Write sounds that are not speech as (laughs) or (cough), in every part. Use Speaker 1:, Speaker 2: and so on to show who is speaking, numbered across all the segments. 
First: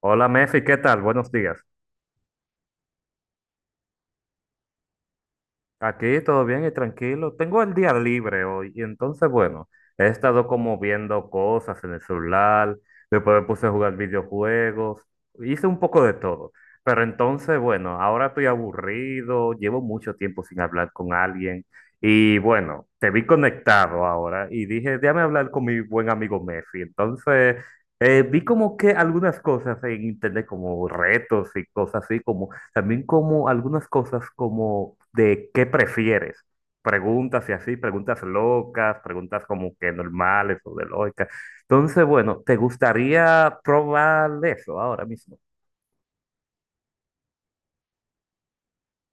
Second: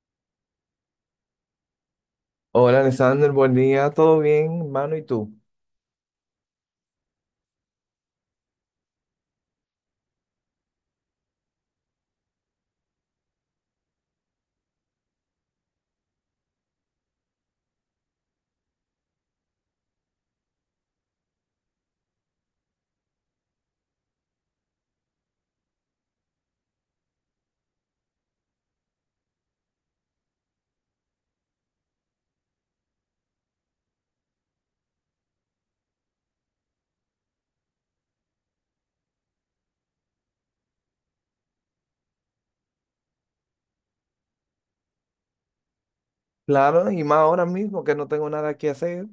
Speaker 1: Hola Mefi, ¿qué tal? Buenos días.
Speaker 2: Hola, Alexander, buen día, ¿todo bien, hermano? ¿Y tú?
Speaker 1: Aquí todo bien y tranquilo. Tengo el día libre hoy y entonces, bueno, he estado como viendo cosas en el celular, después me puse a jugar videojuegos, hice un poco de todo. Pero entonces, bueno, ahora estoy aburrido, llevo mucho tiempo sin hablar con alguien y bueno, te vi conectado ahora y dije, déjame hablar con mi buen amigo Mefi. Entonces, vi como que algunas cosas en internet como retos y cosas así como también como algunas cosas como de qué prefieres. Preguntas y así, preguntas locas, preguntas como que normales o de lógica. Entonces, bueno, ¿te gustaría probar eso ahora mismo?
Speaker 2: Claro, y más ahora mismo que no tengo nada que hacer,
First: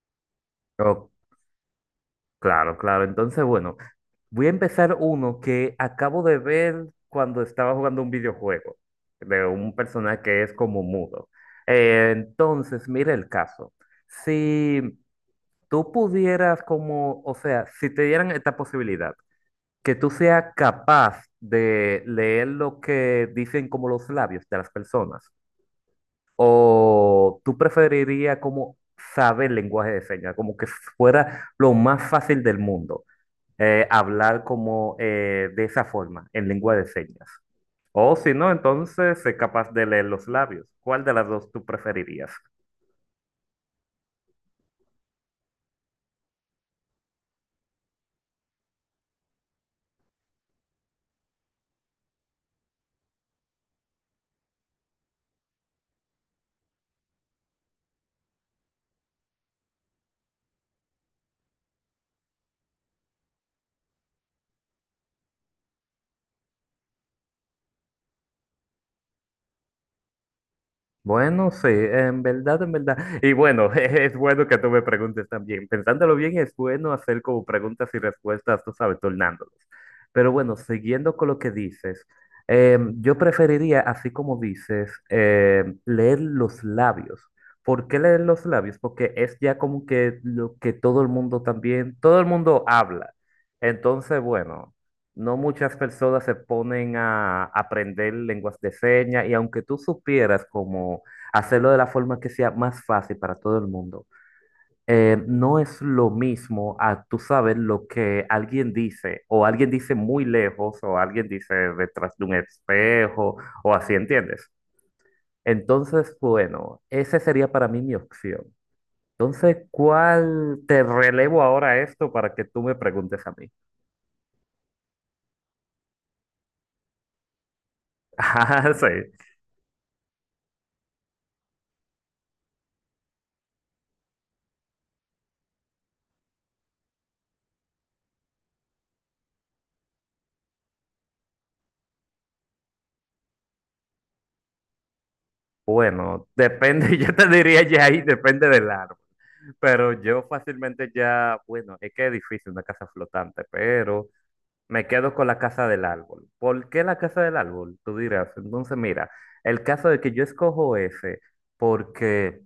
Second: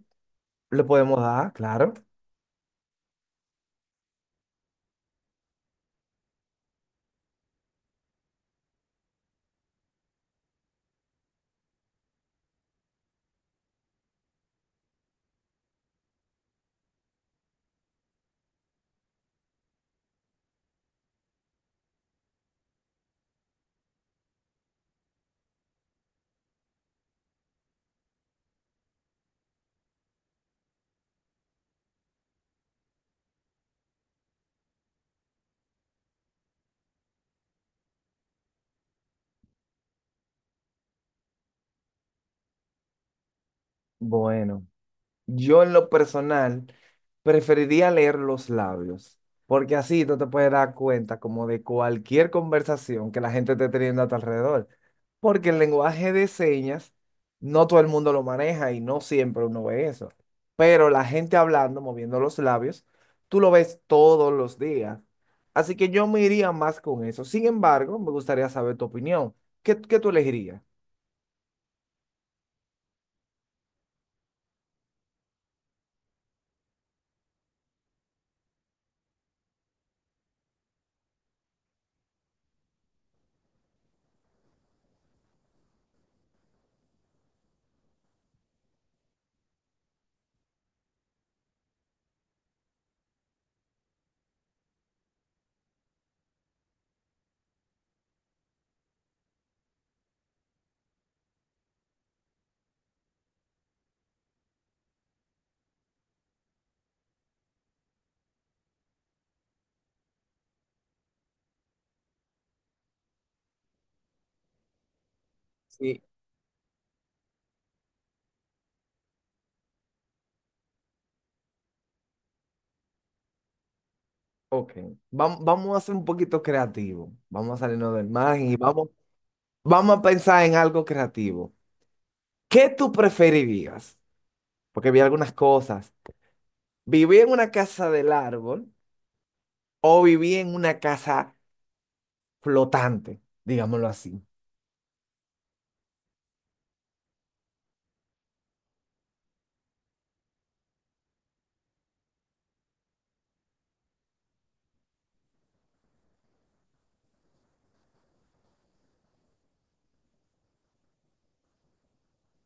Speaker 2: le
Speaker 1: Oh,
Speaker 2: podemos dar, claro.
Speaker 1: claro, claro. Entonces, bueno, voy a empezar uno que acabo de ver cuando estaba jugando un videojuego de un personaje que es como mudo. Entonces, mira el caso. Si tú pudieras como, o sea, si te dieran esta posibilidad que tú seas capaz de leer lo que dicen como los labios de las personas, o tú preferirías como saber lenguaje de señas, como que fuera lo más fácil del mundo, hablar como de esa forma, en lengua de señas. O si no, entonces ser capaz de leer los labios. ¿Cuál de las dos tú preferirías?
Speaker 2: Bueno, yo en lo personal preferiría leer los labios, porque así tú te puedes dar cuenta como de cualquier conversación que la gente esté teniendo a tu alrededor, porque el lenguaje de señas no todo el mundo lo maneja y no siempre uno ve eso, pero la gente hablando, moviendo los labios, tú lo ves todos los días. Así que yo me iría más con eso. Sin embargo, me gustaría saber tu opinión. ¿Qué tú elegirías?
Speaker 1: Bueno, sí, en verdad, en verdad. Y bueno, (laughs) es bueno que tú me preguntes también. Pensándolo bien, es bueno hacer como preguntas y respuestas, tú sabes, tornándolos. Pero bueno, siguiendo con lo que dices, yo preferiría, así como dices, leer los labios. ¿Por qué leer los labios? Porque es ya como que lo que todo el mundo también, todo el mundo habla. Entonces, bueno. No muchas personas se ponen a aprender lenguas de señas y aunque tú supieras cómo hacerlo de la forma que sea más fácil para todo el mundo, no es lo mismo a tú sabes lo que alguien dice o alguien dice muy lejos o alguien dice detrás de un espejo o así, ¿entiendes?
Speaker 2: Sí.
Speaker 1: Entonces, bueno, esa sería para mí mi opción. Entonces, ¿cuál te relevo ahora esto para que tú me preguntes a mí? (laughs)
Speaker 2: Ok, vamos a ser un poquito creativos. Vamos a salirnos del margen y
Speaker 1: Ah, sí.
Speaker 2: vamos a pensar en algo creativo. ¿Qué tú preferirías? Porque vi algunas cosas. ¿Vivir en una casa del árbol o vivir en una casa flotante? Digámoslo así.
Speaker 1: Bueno, depende, (laughs) yo te diría ya ahí, depende del árbol, pero yo fácilmente ya, bueno, es que es difícil una casa flotante, pero me quedo con la casa del árbol. ¿Por qué la casa del árbol? Tú dirás, entonces mira, el caso de que yo escojo ese, porque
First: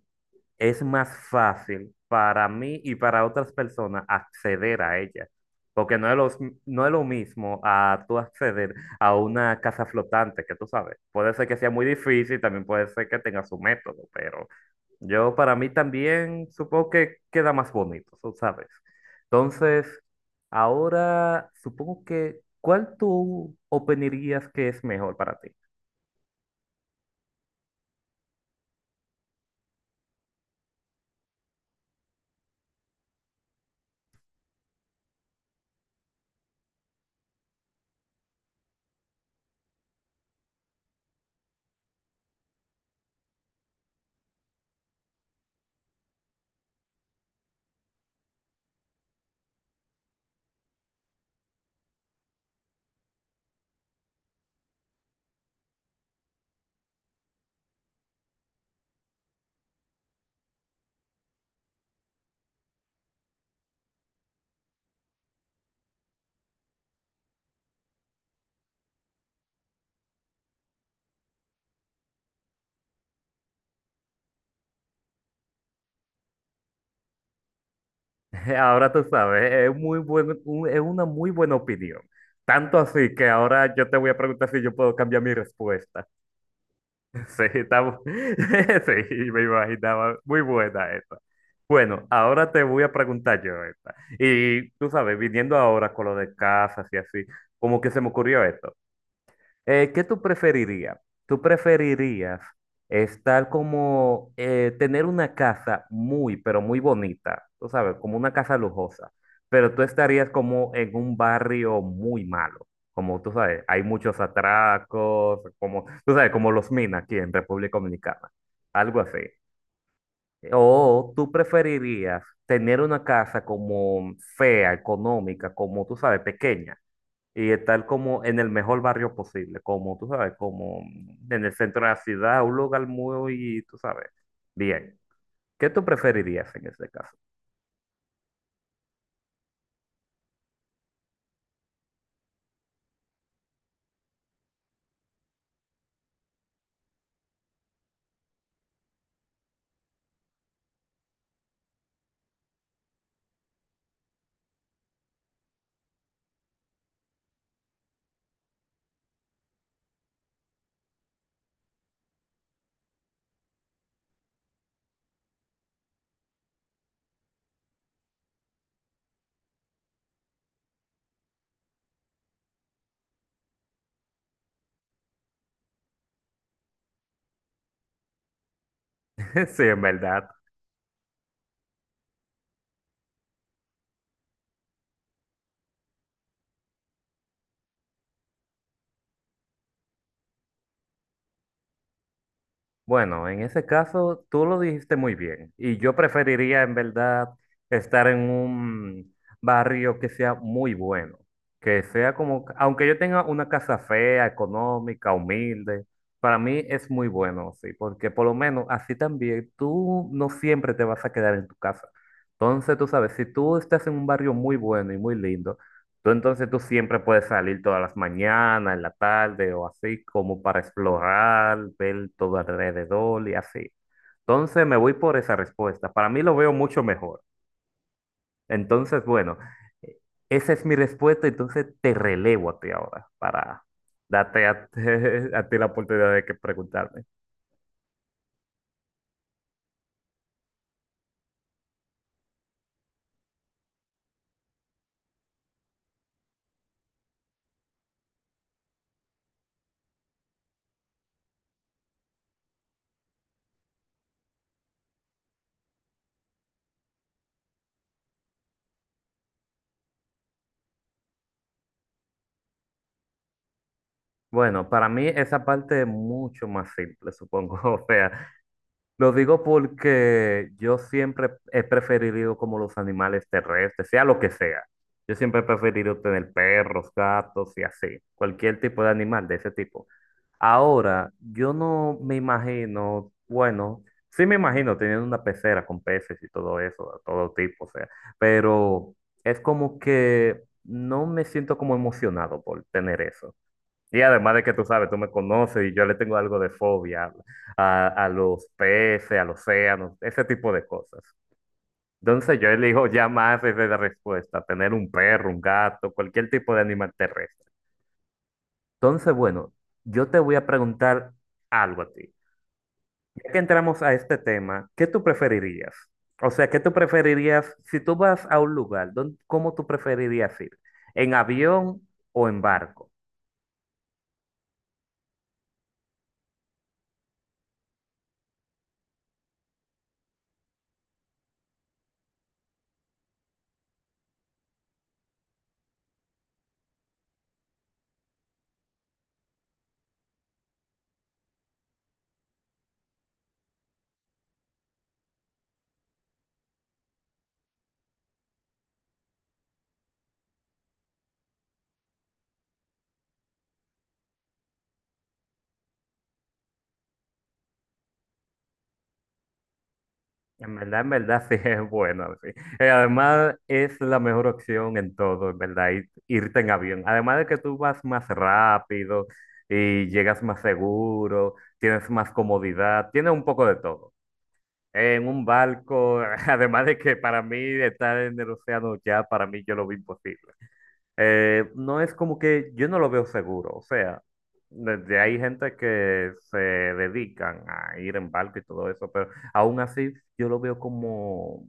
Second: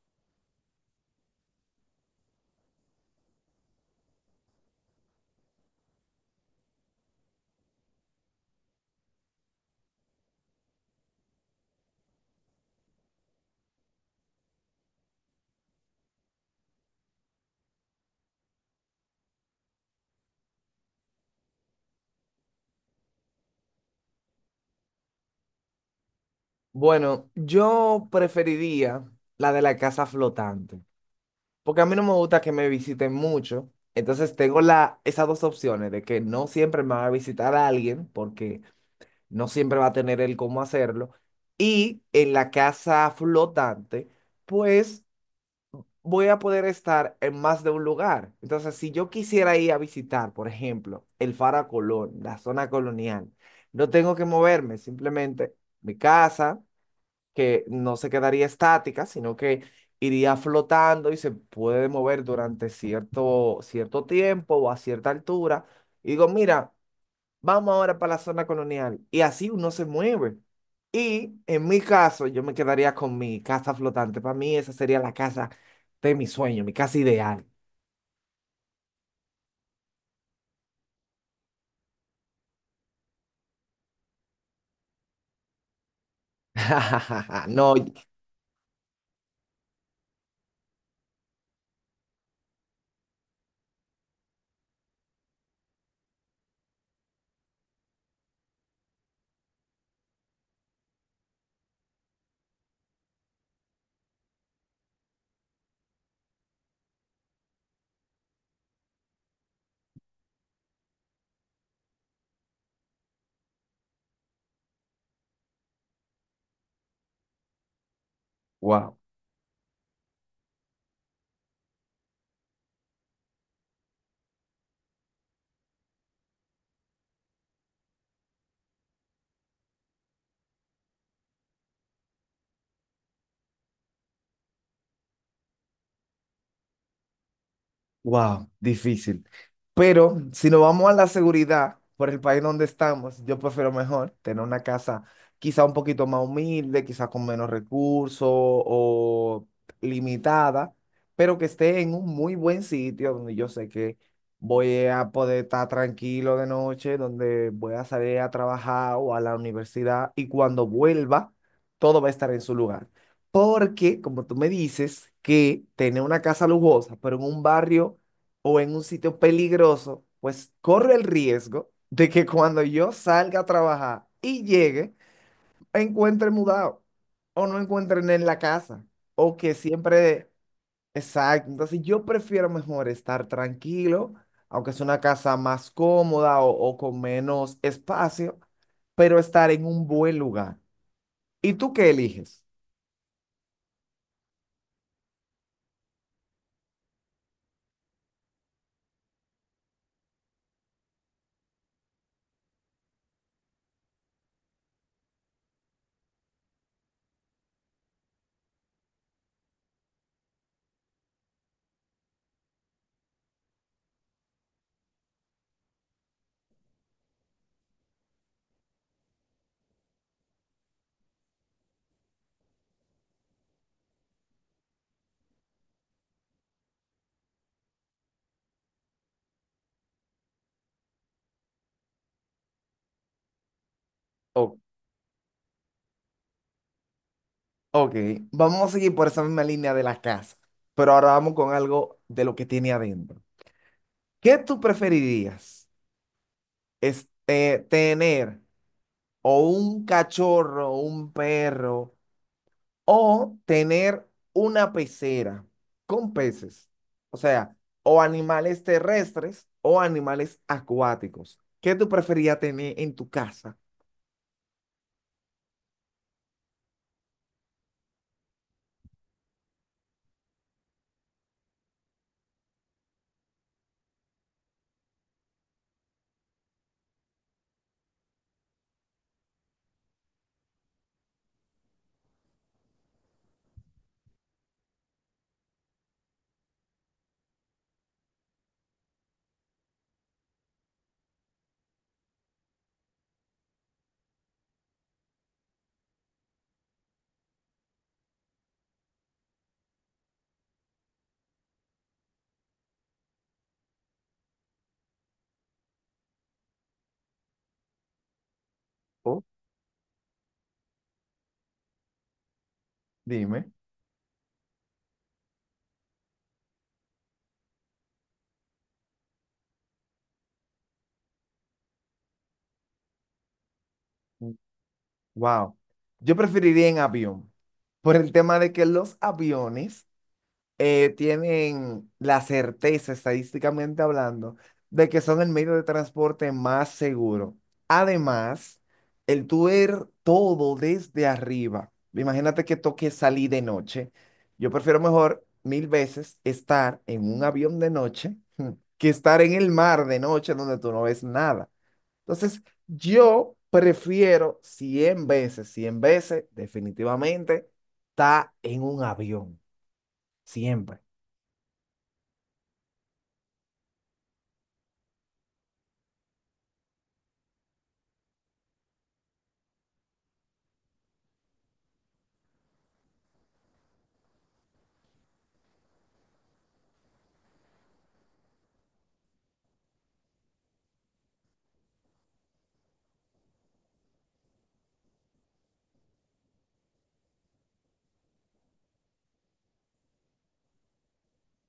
Speaker 1: es más fácil para mí y para otras personas acceder a ella. Porque no es, no es lo mismo a tú acceder a una casa flotante, que tú sabes. Puede ser que sea muy difícil, también puede ser que tenga su método, pero yo para mí también supongo que queda más bonito, tú sabes. Entonces, ahora supongo que, ¿cuál tú opinarías que es mejor para ti?
Speaker 2: Bueno, yo preferiría la de la casa flotante, porque a mí no me gusta que me visiten mucho. Entonces tengo esas dos opciones de que no siempre me va a visitar alguien, porque no siempre va a tener el cómo hacerlo. Y en la casa flotante, pues voy a poder estar en más de un lugar. Entonces, si yo quisiera ir a visitar, por ejemplo, el Faro Colón, la zona colonial, no tengo que moverme, simplemente mi casa, que no se quedaría estática, sino que iría flotando y se puede mover durante cierto tiempo o a cierta altura. Y digo, mira, vamos ahora para la zona colonial. Y así uno se mueve. Y en mi caso, yo me quedaría con mi casa flotante. Para mí esa sería la casa de mi sueño, mi casa ideal.
Speaker 1: (laughs) Ahora tú sabes, es muy buen, es una muy buena opinión. Tanto así que ahora yo te voy a preguntar si yo puedo cambiar mi respuesta. (laughs) Sí,
Speaker 2: (laughs) No,
Speaker 1: está, (laughs) sí, me imaginaba. Muy buena esta. Bueno, ahora te voy a preguntar yo esta. Y tú sabes, viniendo ahora con lo de casas y así, como que se me ocurrió esto. ¿Qué tú preferirías? ¿Tú preferirías estar como tener una casa muy, pero muy bonita, tú sabes, como una casa lujosa, pero tú estarías como en un barrio muy malo, como tú sabes, hay muchos atracos, como tú sabes, como los minas aquí en República Dominicana,
Speaker 2: wow.
Speaker 1: algo así. O tú preferirías tener una casa como fea, económica, como tú sabes, pequeña y estar como en el mejor barrio posible, como tú sabes, como en el centro de la ciudad, un lugar muy, tú sabes, bien. ¿Qué tú preferirías en ese caso?
Speaker 2: Wow, difícil. Pero si nos vamos a la seguridad por el país donde estamos, yo prefiero mejor tener una casa quizá un poquito más humilde, quizá con menos recursos o limitada, pero que esté en un muy buen sitio donde yo sé que voy a poder estar tranquilo de noche, donde voy a salir a trabajar o a la universidad y cuando vuelva, todo va a estar en su lugar. Porque, como tú me dices, que tener una casa lujosa, pero en un barrio o en un sitio peligroso, pues corre el riesgo de que cuando yo salga a trabajar y llegue, encuentre mudado o no encuentren en la casa o
Speaker 1: (laughs)
Speaker 2: que
Speaker 1: Sí, en verdad.
Speaker 2: siempre... Exacto, entonces yo prefiero mejor estar tranquilo, aunque es una casa más cómoda o con menos espacio, pero estar en un buen lugar. ¿Y tú qué eliges?
Speaker 1: Bueno, en ese caso tú lo dijiste muy bien y yo preferiría en verdad estar en un barrio que sea muy bueno, que sea como, aunque yo tenga una casa fea, económica, humilde, para mí es muy bueno, sí, porque por lo menos así también tú no siempre te vas a quedar en tu casa. Entonces, tú sabes, si tú estás en un barrio muy bueno y muy lindo, tú entonces tú siempre puedes salir todas las mañanas, en la tarde o así, como para explorar, ver todo alrededor y así. Entonces me voy por esa respuesta. Para mí lo veo mucho mejor. Entonces, bueno, eh, esa es mi respuesta. Entonces te relevo a ti ahora para darte a, (laughs) a ti la oportunidad de que preguntarme.
Speaker 2: Ok, vamos a seguir por esa misma línea de la casa, pero ahora vamos con algo de lo que tiene adentro. ¿Qué tú preferirías? Este, tener o un cachorro, un perro, o tener una pecera con peces. O sea, o animales terrestres o animales acuáticos. ¿Qué tú preferirías tener en tu casa?
Speaker 1: Bueno, para mí esa parte es mucho más simple, supongo. (laughs) O sea, lo digo porque yo siempre he preferido como los animales terrestres, sea lo que sea. Yo siempre he preferido tener perros, gatos y así, cualquier tipo de animal de ese tipo. Ahora, yo no me imagino, bueno, sí me imagino teniendo una pecera con peces y todo eso, de todo tipo, o sea, pero es como que no me siento como emocionado por tener eso. Y además de que tú sabes, tú me conoces y yo le tengo algo de fobia a los peces, al océano, ese tipo de cosas. Entonces yo elijo ya más esa es la respuesta, tener un perro, un gato, cualquier tipo de animal terrestre. Entonces,
Speaker 2: Oh,
Speaker 1: bueno, yo te voy a preguntar algo a ti. Ya que
Speaker 2: dime.
Speaker 1: entramos a este tema, ¿qué tú preferirías? O sea, ¿qué tú preferirías si tú vas a un lugar? ¿Cómo tú preferirías ir? ¿En avión o en barco?
Speaker 2: Wow. Yo preferiría en avión, por el tema de que los aviones tienen la certeza, estadísticamente hablando, de que son el medio de transporte más seguro. Además, el tú ver todo desde arriba, imagínate que toque salir de noche. Yo prefiero mejor mil veces estar en un avión de noche que estar en el mar de noche donde tú no ves nada. Entonces, yo prefiero 100 veces, definitivamente, estar en un avión,
Speaker 1: En
Speaker 2: siempre.
Speaker 1: verdad, en verdad, (laughs) sí es bueno, sí. Además es la mejor opción en todo, en verdad, irte en avión. Además de que tú vas más rápido y llegas más seguro, tienes más comodidad, tiene un poco de todo. En un barco, (laughs) además de que para mí estar en el océano ya, para mí yo lo vi imposible. No es como que yo no lo veo seguro, o sea, desde hay gente que se dedican a ir en barco y todo eso, pero aún así yo lo veo como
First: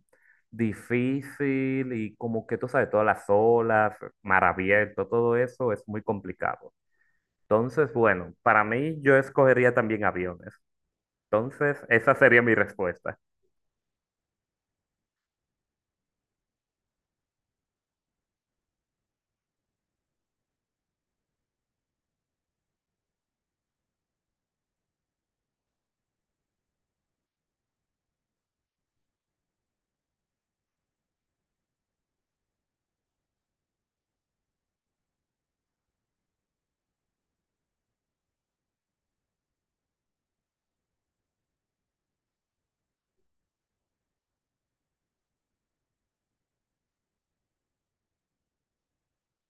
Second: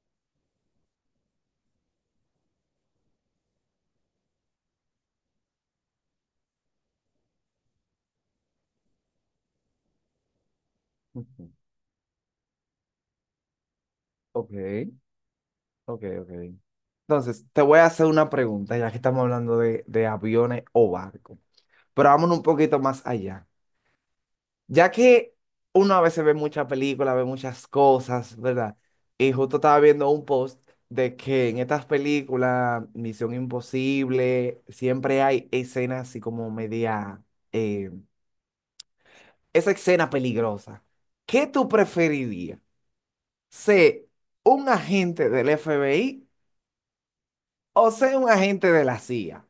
Speaker 1: difícil y como que tú sabes, todas las olas, mar abierto, todo eso es muy complicado. Entonces, bueno, para mí yo escogería también aviones.
Speaker 2: Ujú.
Speaker 1: Entonces, esa sería mi respuesta.
Speaker 2: Ok, ok. Entonces, te voy a hacer una pregunta, ya que estamos hablando de aviones o barcos. Pero vámonos un poquito más allá. Ya que uno a veces ve muchas películas, ve muchas cosas, ¿verdad? Y justo estaba viendo un post de que en estas películas, Misión Imposible, siempre hay escenas así como media, eh, esa escena peligrosa. ¿Qué tú preferirías? ¿Ser un agente del FBI o ser un agente de la CIA?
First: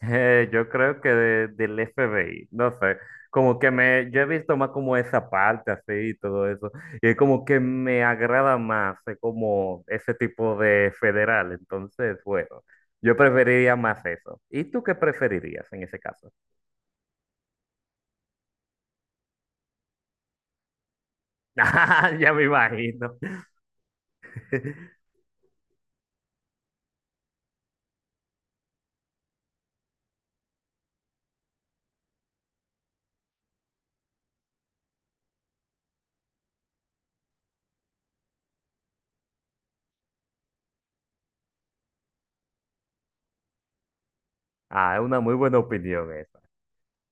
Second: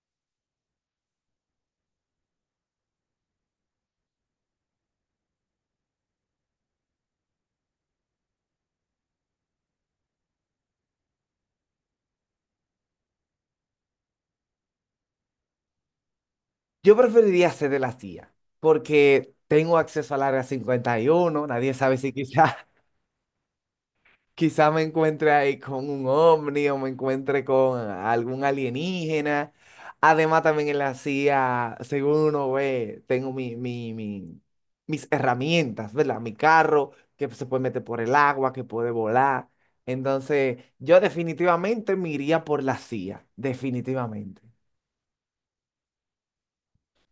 Speaker 1: Yo creo que del FBI, no sé, como que me, yo he visto más como esa parte así y todo eso, y es como que me agrada más como ese tipo de federal, entonces, bueno, yo preferiría más eso. ¿Y tú qué preferirías en ese caso? (laughs)
Speaker 2: Yo preferiría ser de la CIA, porque tengo acceso al Área 51, nadie sabe
Speaker 1: Ah,
Speaker 2: si
Speaker 1: ya me
Speaker 2: quizás...
Speaker 1: imagino.
Speaker 2: Quizá me
Speaker 1: (laughs)
Speaker 2: encuentre ahí con un ovni o me encuentre con algún alienígena. Además, también en la CIA, según uno ve, tengo mis herramientas, ¿verdad? Mi carro, que se puede meter por el agua, que puede volar. Entonces, yo definitivamente me iría por la CIA, definitivamente.
Speaker 1: Ah, es una muy buena opinión esa.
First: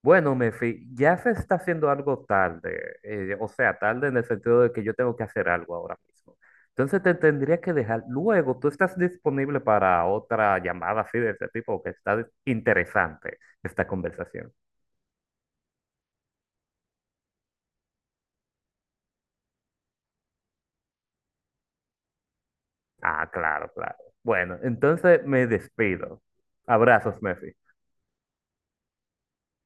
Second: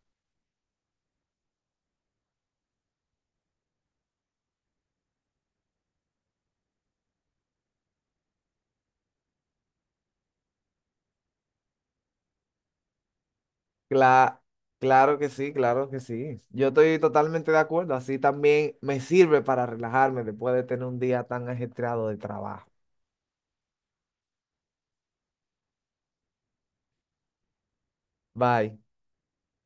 Speaker 1: Bueno, Mefi, ya se está haciendo algo tarde, o sea, tarde en el sentido de que yo tengo que hacer algo ahora mismo. Entonces te tendría que dejar. Luego, tú estás disponible para otra llamada así de este tipo, que está interesante esta
Speaker 2: Cla-
Speaker 1: conversación.
Speaker 2: claro que sí, claro que sí. Yo estoy totalmente de acuerdo. Así también me sirve para relajarme después de tener un día tan ajetreado de trabajo.
Speaker 1: Ah, claro, claro. Bueno, entonces me despido. Abrazos, Mefi.
Speaker 2: Bye.